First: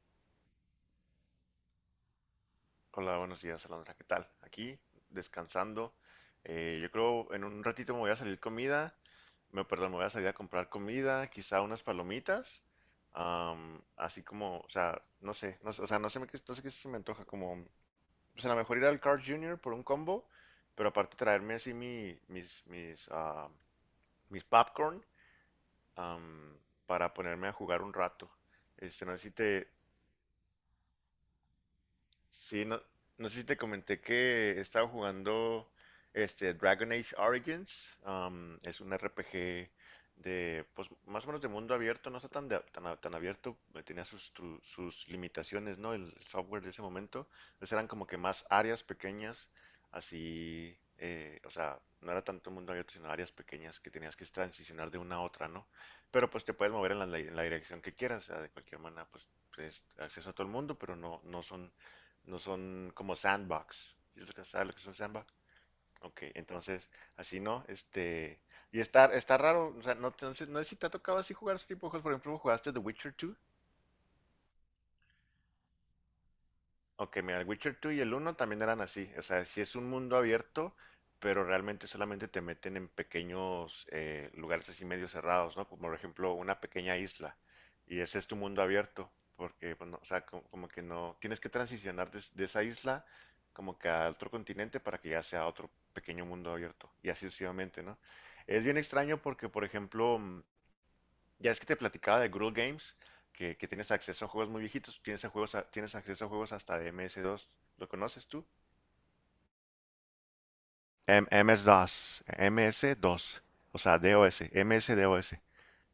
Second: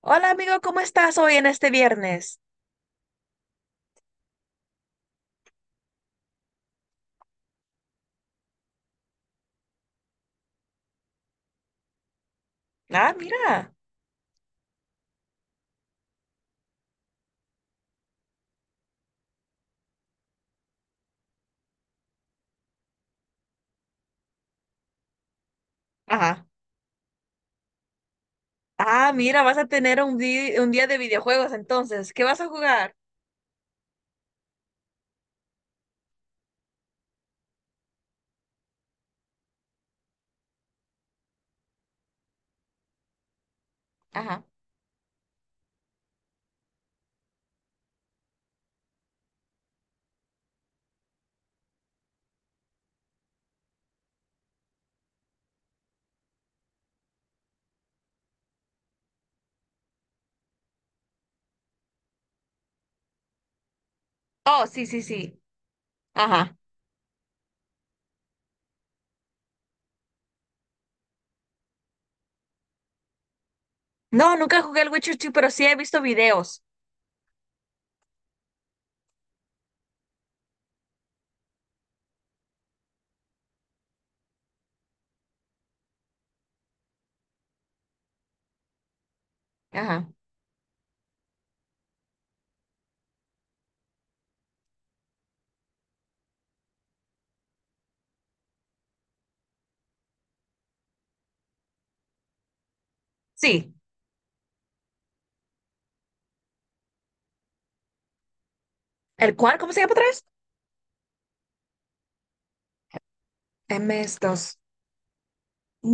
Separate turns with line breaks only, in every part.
Hola amigo, ¿cómo estás hoy en este viernes?
Hola, buenos días, Alondra. ¿Qué tal? Aquí, descansando. Yo creo en un ratito me voy a salir comida. Me, perdón, me voy a salir a comprar comida, quizá unas palomitas.
Ah, mira.
Así como, o sea, no sé qué se me antoja. Como, pues a lo mejor ir al Carl Junior por un combo, pero aparte traerme así mi, mis, mis, ah, mis popcorn
Ajá.
am, para ponerme a jugar un rato. Este,
Ah,
no sé si
mira, vas a
te,
tener un día de videojuegos entonces. ¿Qué vas a
Sí, no,
jugar?
no sé si te comenté que he estado jugando este Dragon Age Origins. Es un RPG de, pues, más o menos de mundo abierto, no está tan, de- tan, a- tan abierto, tenía sus,
Ajá.
tru- sus limitaciones, ¿no? El software de ese momento. Entonces eran como que más áreas pequeñas, así, o sea, no era tanto mundo abierto, sino áreas pequeñas que tenías que transicionar de una a otra, ¿no? Pero pues te puedes mover en la dirección que quieras, o sea, de cualquier manera, pues acceso a todo el mundo, pero no son como sandbox. ¿Sí
Oh,
¿Sabes lo que
sí,
son
sí,
sandbox?
sí.
Ok,
Ajá.
entonces, así no. Y está raro, o sea, no, entonces, no sé si te ha tocado así jugar ese tipo de juegos. Por ejemplo, ¿jugaste The Witcher 2?
No, nunca jugué el Witcher 2, pero sí he visto videos.
Ok, mira, el Witcher 2 y el uno también eran así. O sea, sí es un mundo abierto, pero realmente solamente te meten en pequeños lugares así medio cerrados, ¿no? Como por ejemplo una pequeña isla. Y ese es tu mundo abierto, porque, bueno, o
Ajá.
sea, que no, tienes que transicionar de esa isla como que a otro continente para que ya sea otro pequeño mundo abierto. Y así sucesivamente, ¿no? Es bien extraño porque, por ejemplo, ya es que te platicaba de Google Games, que
Sí.
tienes acceso a juegos muy viejitos, tienes acceso a juegos hasta de MS2. ¿Lo conoces tú?
¿El cuál? ¿Cómo se llama otra vez?
MS2, o
M
sea,
S
DOS,
dos.
MS-DOS,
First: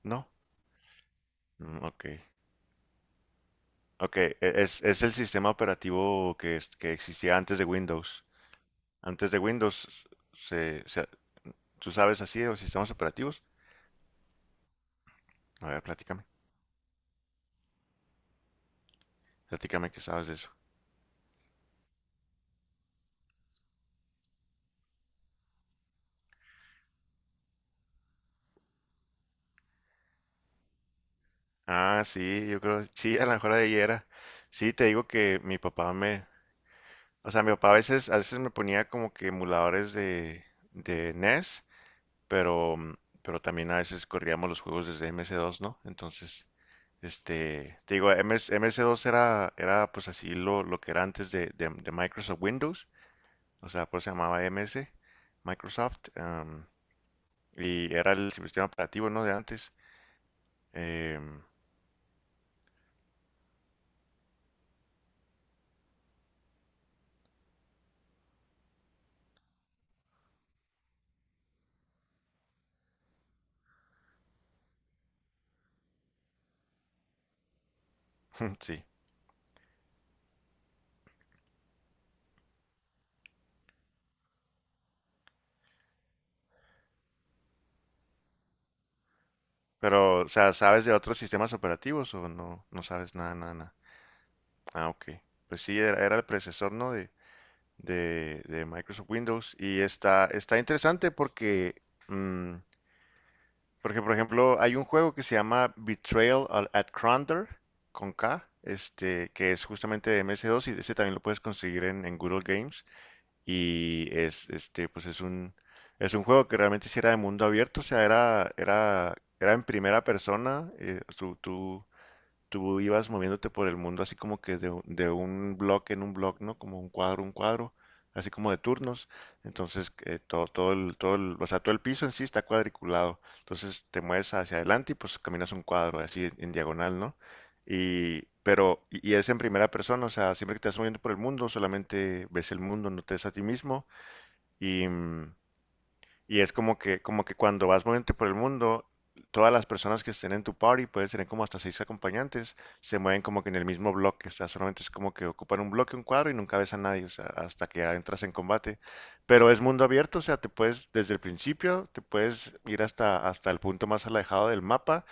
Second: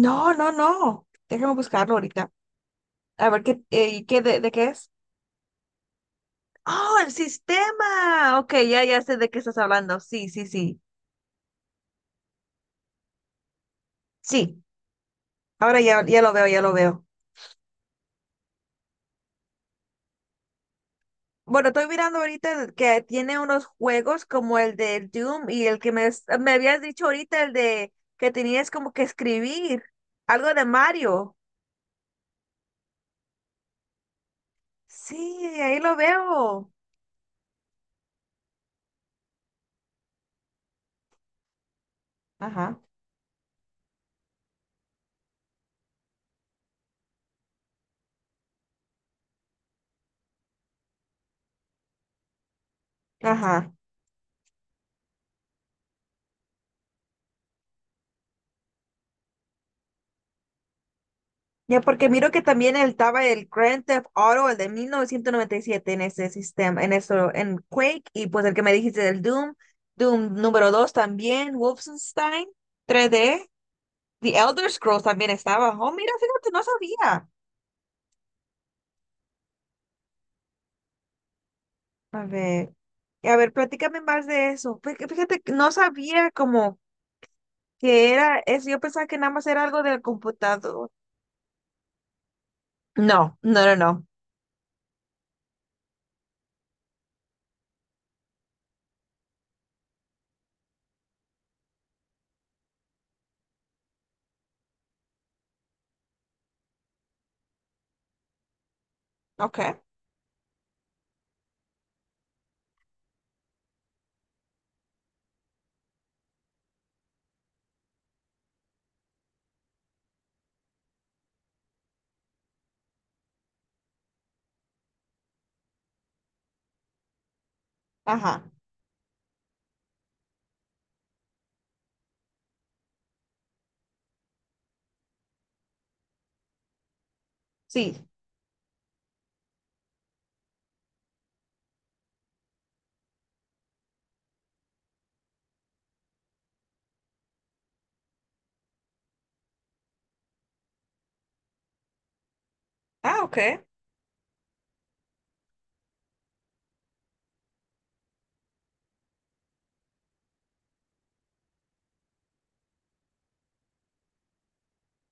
¿no?
No, no, no. Déjame
Mm,
buscarlo
ok,
ahorita. A ver qué,
ok,
¿qué
e-
de qué
es,
es?
es el sistema operativo que
Oh, el
existía antes de Windows.
sistema. Ok, ya, ya sé de
Antes
qué
de
estás
Windows,
hablando. Sí, sí, sí.
se, se- ¿tú sabes así de los sistemas operativos?
Sí.
A
Ahora
ver,
ya, ya
platícame,
lo veo, ya lo veo.
platícame que sabes de eso.
Bueno, estoy mirando ahorita que tiene unos juegos como el del Doom y el que me habías dicho ahorita, el de que tenías como que escribir algo de Mario.
Ah, sí, yo creo, sí, a lo mejor ahí era. Sí, te digo que
Sí, ahí lo veo.
o sea, mi papá a veces me ponía como que emuladores de NES, pero,
Ajá,
mm, pero también a veces corríamos los juegos desde MS2, ¿no? Entonces, este, te digo, MS2 era pues así lo que era antes de Microsoft Windows, o
ajá.
sea, pues se llamaba MS, Microsoft, y era el sistema operativo, ¿no? De antes. Em,
Ya porque miro que también estaba el Grand Theft Auto, el de 1997 en ese sistema, en eso, en Quake, y pues el que me dijiste del Doom, Doom número dos también, Wolfenstein 3D, The Elder Scrolls también estaba. Oh, mira, fíjate, no sabía.
sí.
A ver, a ver, platícame más de eso. Fíjate que no sabía como que era eso. Yo pensaba que nada más era algo del
Pero, o sea, ¿sabes
computador.
de otros sistemas operativos o no sabes nada,
No,
nada,
no,
nada?
no, no.
Ah, ok. Pues sí, era el predecesor, ¿no? De Microsoft Windows y está interesante mm, porque, por ejemplo, hay un juego que se llama Betrayal at Cronder con K, este, que
Ok,
es justamente de MS2 y ese también lo puedes conseguir en Good Old Games. Y es, este, pues es un juego que realmente sí era de mundo abierto, o sea, era en primera persona, tú ibas moviéndote por el mundo así como que de un bloque en un bloque, ¿no? Como un cuadro, así
ajá,
como de turnos. Entonces, o sea, todo el piso en sí está cuadriculado. Entonces, te mueves hacia adelante y pues caminas un cuadro así en diagonal, ¿no?
sí.
Pero es en primera persona, o sea, siempre que te estás moviendo por el mundo, solamente ves el mundo, no te ves a ti mismo. Y, mm, y es como que cuando vas moviéndote por el mundo, todas las personas que estén en tu party pueden tener como hasta seis acompañantes, se
Ah,
mueven
ok,
como que en el mismo bloque, o sea, solamente es como que ocupan un bloque, un cuadro y nunca ves a nadie, o sea, hasta que ya entras en combate. Pero es mundo abierto, o sea, te puedes, desde el principio, te puedes ir hasta el punto más alejado del mapa,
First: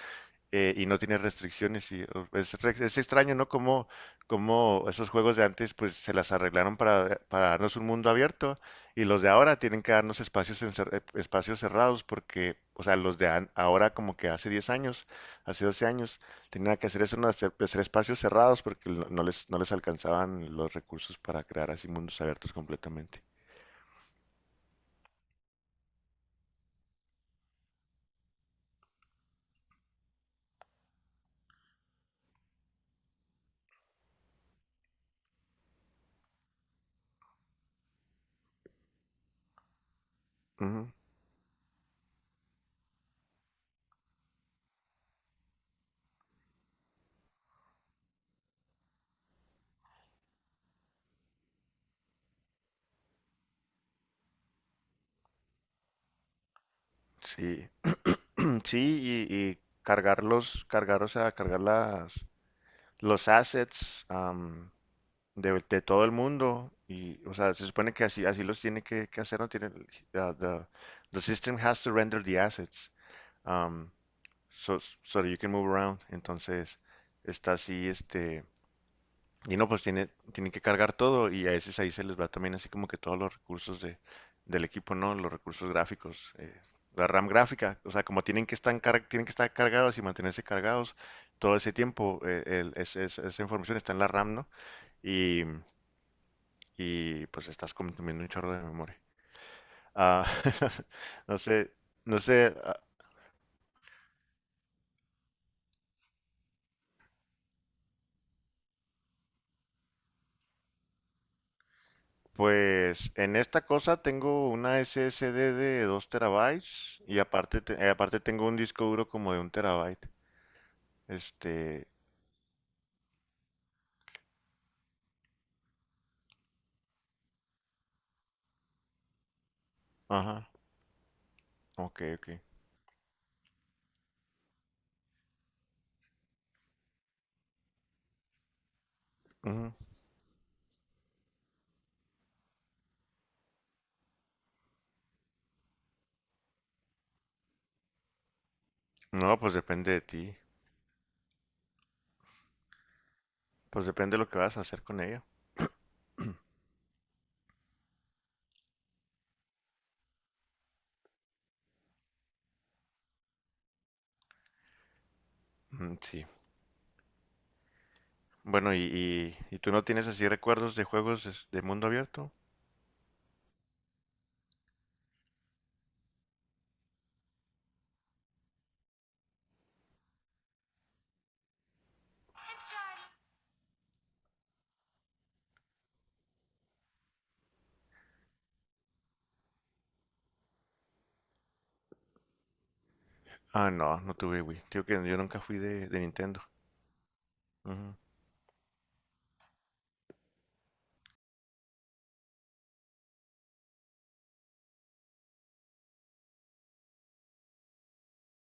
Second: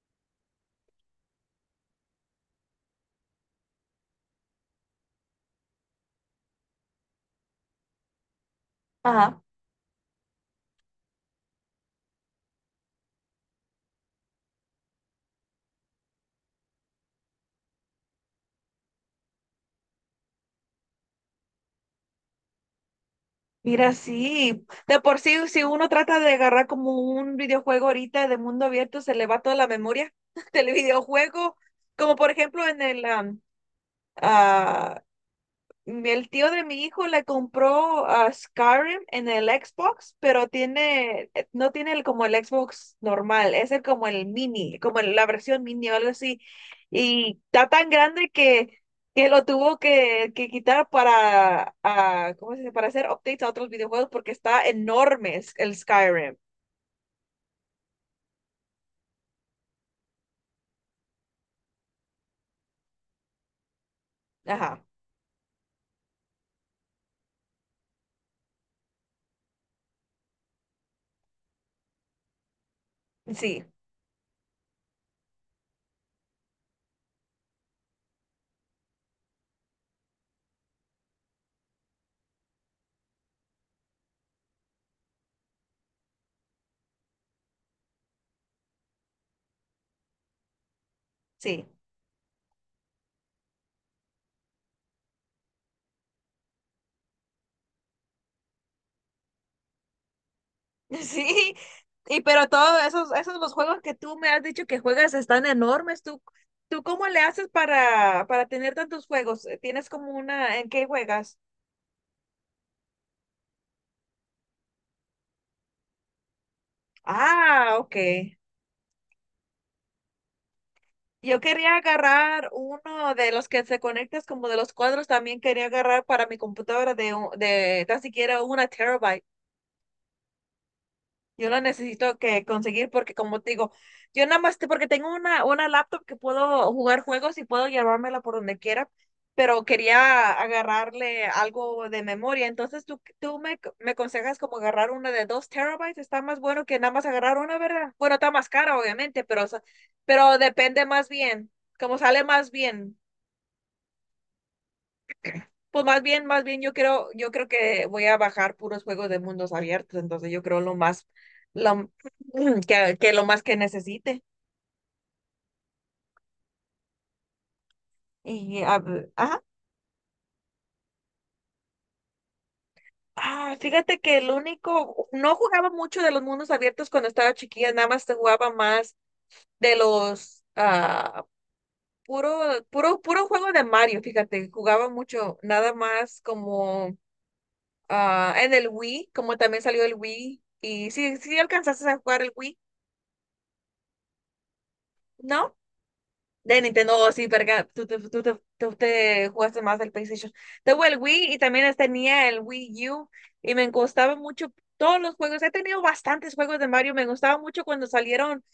y no tiene restricciones y es extraño, ¿no? Como esos juegos de antes pues se las arreglaron para darnos un mundo abierto y los de
ajá.
ahora tienen que darnos espacios, espacios cerrados porque, o sea, ahora como que hace 10 años, hace 12 años, tenían que hacer eso, ¿no? Hacer espacios cerrados porque no les alcanzaban los recursos para crear así mundos abiertos completamente.
Mira, sí, de por sí, si uno trata de agarrar como un videojuego ahorita de mundo abierto, se le va toda la memoria del videojuego. Como por ejemplo en ah, el tío de mi hijo le compró a Skyrim en el Xbox, pero
Ujú.
tiene, no tiene el, como el Xbox normal, es el como el mini, como la versión mini o algo así. Y está tan grande que lo tuvo que quitar para, ah, ¿cómo se dice? Para hacer updates a otros videojuegos porque está enorme el Skyrim.
Sí. Sí, y cargarlos, cargar, o sea, cargar los assets,
Ajá,
de todo el mundo y, o sea, se supone que así, así los tiene que hacer, no tiene, the system has to render the assets,
sí,
um, so, so that you can move around. Entonces, está así, este, y no, pues tiene, tienen que cargar todo y a veces ahí se les va también así como que todos los recursos del equipo, ¿no? Los recursos gráficos, la RAM gráfica, o sea, como tienen que estar cargados y mantenerse cargados todo
sí.
ese tiempo, esa información está en la RAM, ¿no? Y, pues estás consumiendo un chorro de memoria. Ah, no
Sí,
sé, no
y pero
sé,
todos esos, esos los juegos que tú me has dicho que juegas están enormes. ¿Tú, tú cómo le haces para tener tantos juegos? ¿Tienes como una en qué juegas?
pues en esta cosa tengo una SSD de 2 terabytes y aparte,
Ah, ok.
aparte tengo un disco duro como de 1 terabyte.
Yo quería
Este,
agarrar uno de los que se conectas como de los cuadros, también quería agarrar para mi computadora de tan siquiera una terabyte.
ajá,
Yo lo
ok,
necesito
ok.
que conseguir porque como te digo, yo nada más porque tengo una laptop que puedo jugar juegos y puedo llevármela por donde quiera, pero
Ujú.
quería agarrarle algo de memoria. Entonces tú, me aconsejas como agarrar una de dos terabytes, está más bueno que nada más agarrar una, ¿verdad? Bueno, está más cara, obviamente,
No,
pero, o
pues
sea,
depende de ti,
pero depende más bien, como sale más bien.
pues depende de lo que vas a hacer con ella.
Pues más bien yo creo que voy a bajar puros juegos de mundos abiertos, entonces yo creo lo más, lo, que lo más que necesite.
Mm, sí.
Y,
Bueno,
ah, ah,
¿y tú no tienes así recuerdos de juegos de mundo abierto?
ah, fíjate que el único, no jugaba mucho de los mundos abiertos cuando estaba chiquilla, nada más te jugaba más de puro, puro, puro juego de Mario, fíjate, jugaba mucho, nada más como, ah, en el Wii, como también salió el Wii, y sí, sí alcanzaste a jugar el Wii,
Ah, no, no tuve Wii. Digo que yo nunca
¿no?
fui de Nintendo.
De Nintendo, oh, sí, verga,
Ujú.
tú te jugaste más del PlayStation. Tengo el Wii y también tenía el Wii U y me gustaban mucho todos los juegos. He tenido bastantes juegos de Mario, me gustaba mucho cuando salieron.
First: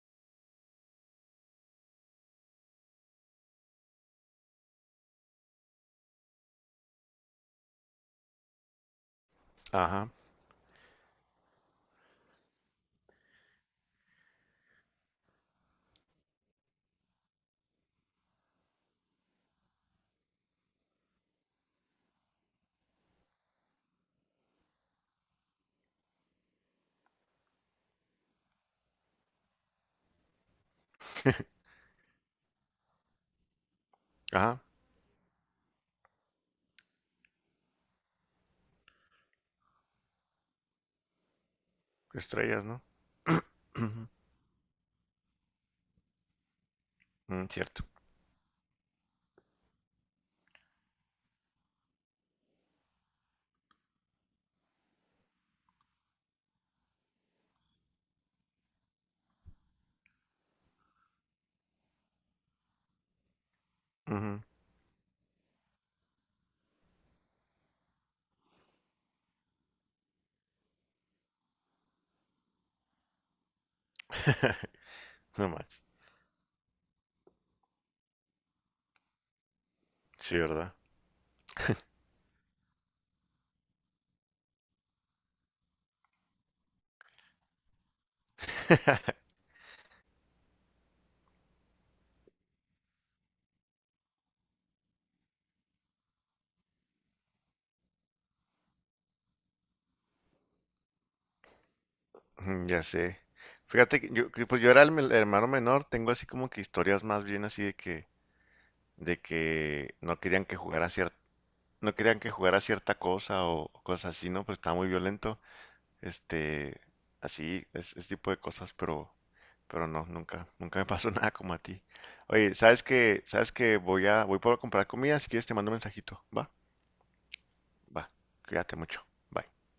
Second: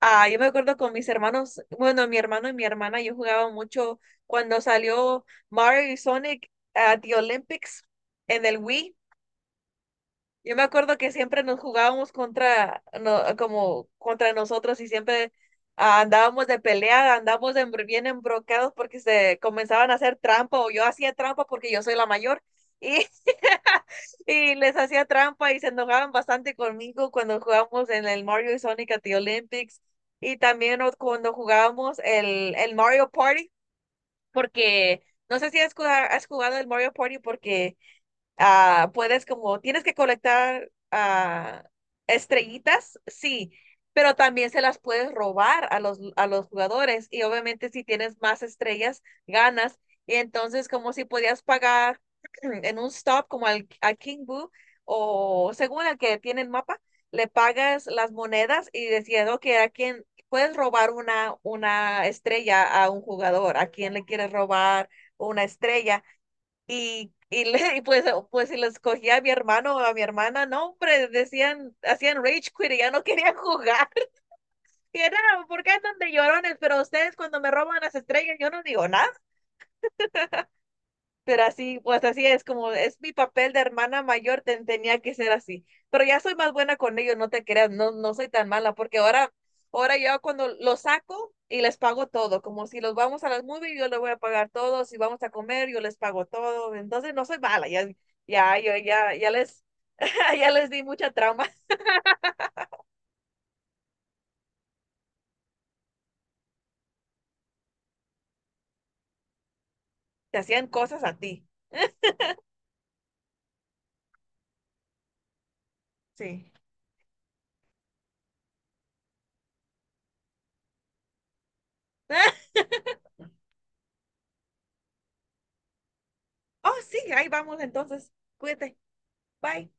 Ah, yo me acuerdo con mis hermanos, bueno, mi hermano y mi hermana, yo jugaba mucho cuando salió Mario y Sonic at the Olympics en el Wii.
Ajá,
Yo me acuerdo que siempre nos jugábamos contra, no, como contra nosotros y siempre ah, andábamos de pelea, andábamos bien embrocados porque se comenzaban a hacer trampa o yo hacía trampa porque yo soy la mayor y, y les hacía trampa y se enojaban bastante conmigo cuando jugábamos en el Mario y Sonic at the Olympics y también cuando jugábamos el Mario Party
ajá,
porque no sé si has jugado, has jugado el Mario Party porque ah, puedes como, tienes que colectar ah,
estrellas, ¿no?
estrellitas, sí,
Ujú.
pero también se las puedes robar a a los jugadores y
Mm,
obviamente
cierto.
si tienes más estrellas, ganas. Y entonces como si podías pagar en un stop como a King Boo o según el que tiene el mapa, le pagas las monedas y decías, ok, a quién puedes robar una estrella a un jugador, a quién le quieres
Ujú.
robar una estrella y, y pues, pues si les cogía a mi hermano o a mi hermana, no, hombre, decían, hacían rage quit y ya no querían jugar. Y era,
No
¿por qué
más.
andan de llorones? Pero ustedes cuando me roban las estrellas, yo no digo nada.
Sí, ¿verdad?
Pero así, pues así es, como es mi papel de hermana mayor, tenía que ser así. Pero ya soy más buena con ellos, no te creas, no, no soy tan mala, porque ahora, ahora yo cuando los saco y les pago todo, como si los vamos a las movies, yo les voy a pagar todo, si vamos a comer, yo les pago todo. Entonces no soy mala, ya les, ya les di mucha trauma.
Mm, ya sé. Fíjate que pues yo era el hermano menor, tengo así como que historias más bien así de que no
Te
querían que
hacían
jugara
cosas a
cierta,
ti.
no querían que jugara cierta cosa o cosas así, ¿no? Pues estaba muy violento,
Sí.
este, así, ese tipo de cosas, pero no, nunca me pasó nada como a ti. Oye, ¿Sabes que voy por comprar comida, si quieres te mando un mensajito, ¿va?
Oh, sí, ahí vamos
Va,
entonces.
cuídate
Cuídate.
mucho, bye.
Bye.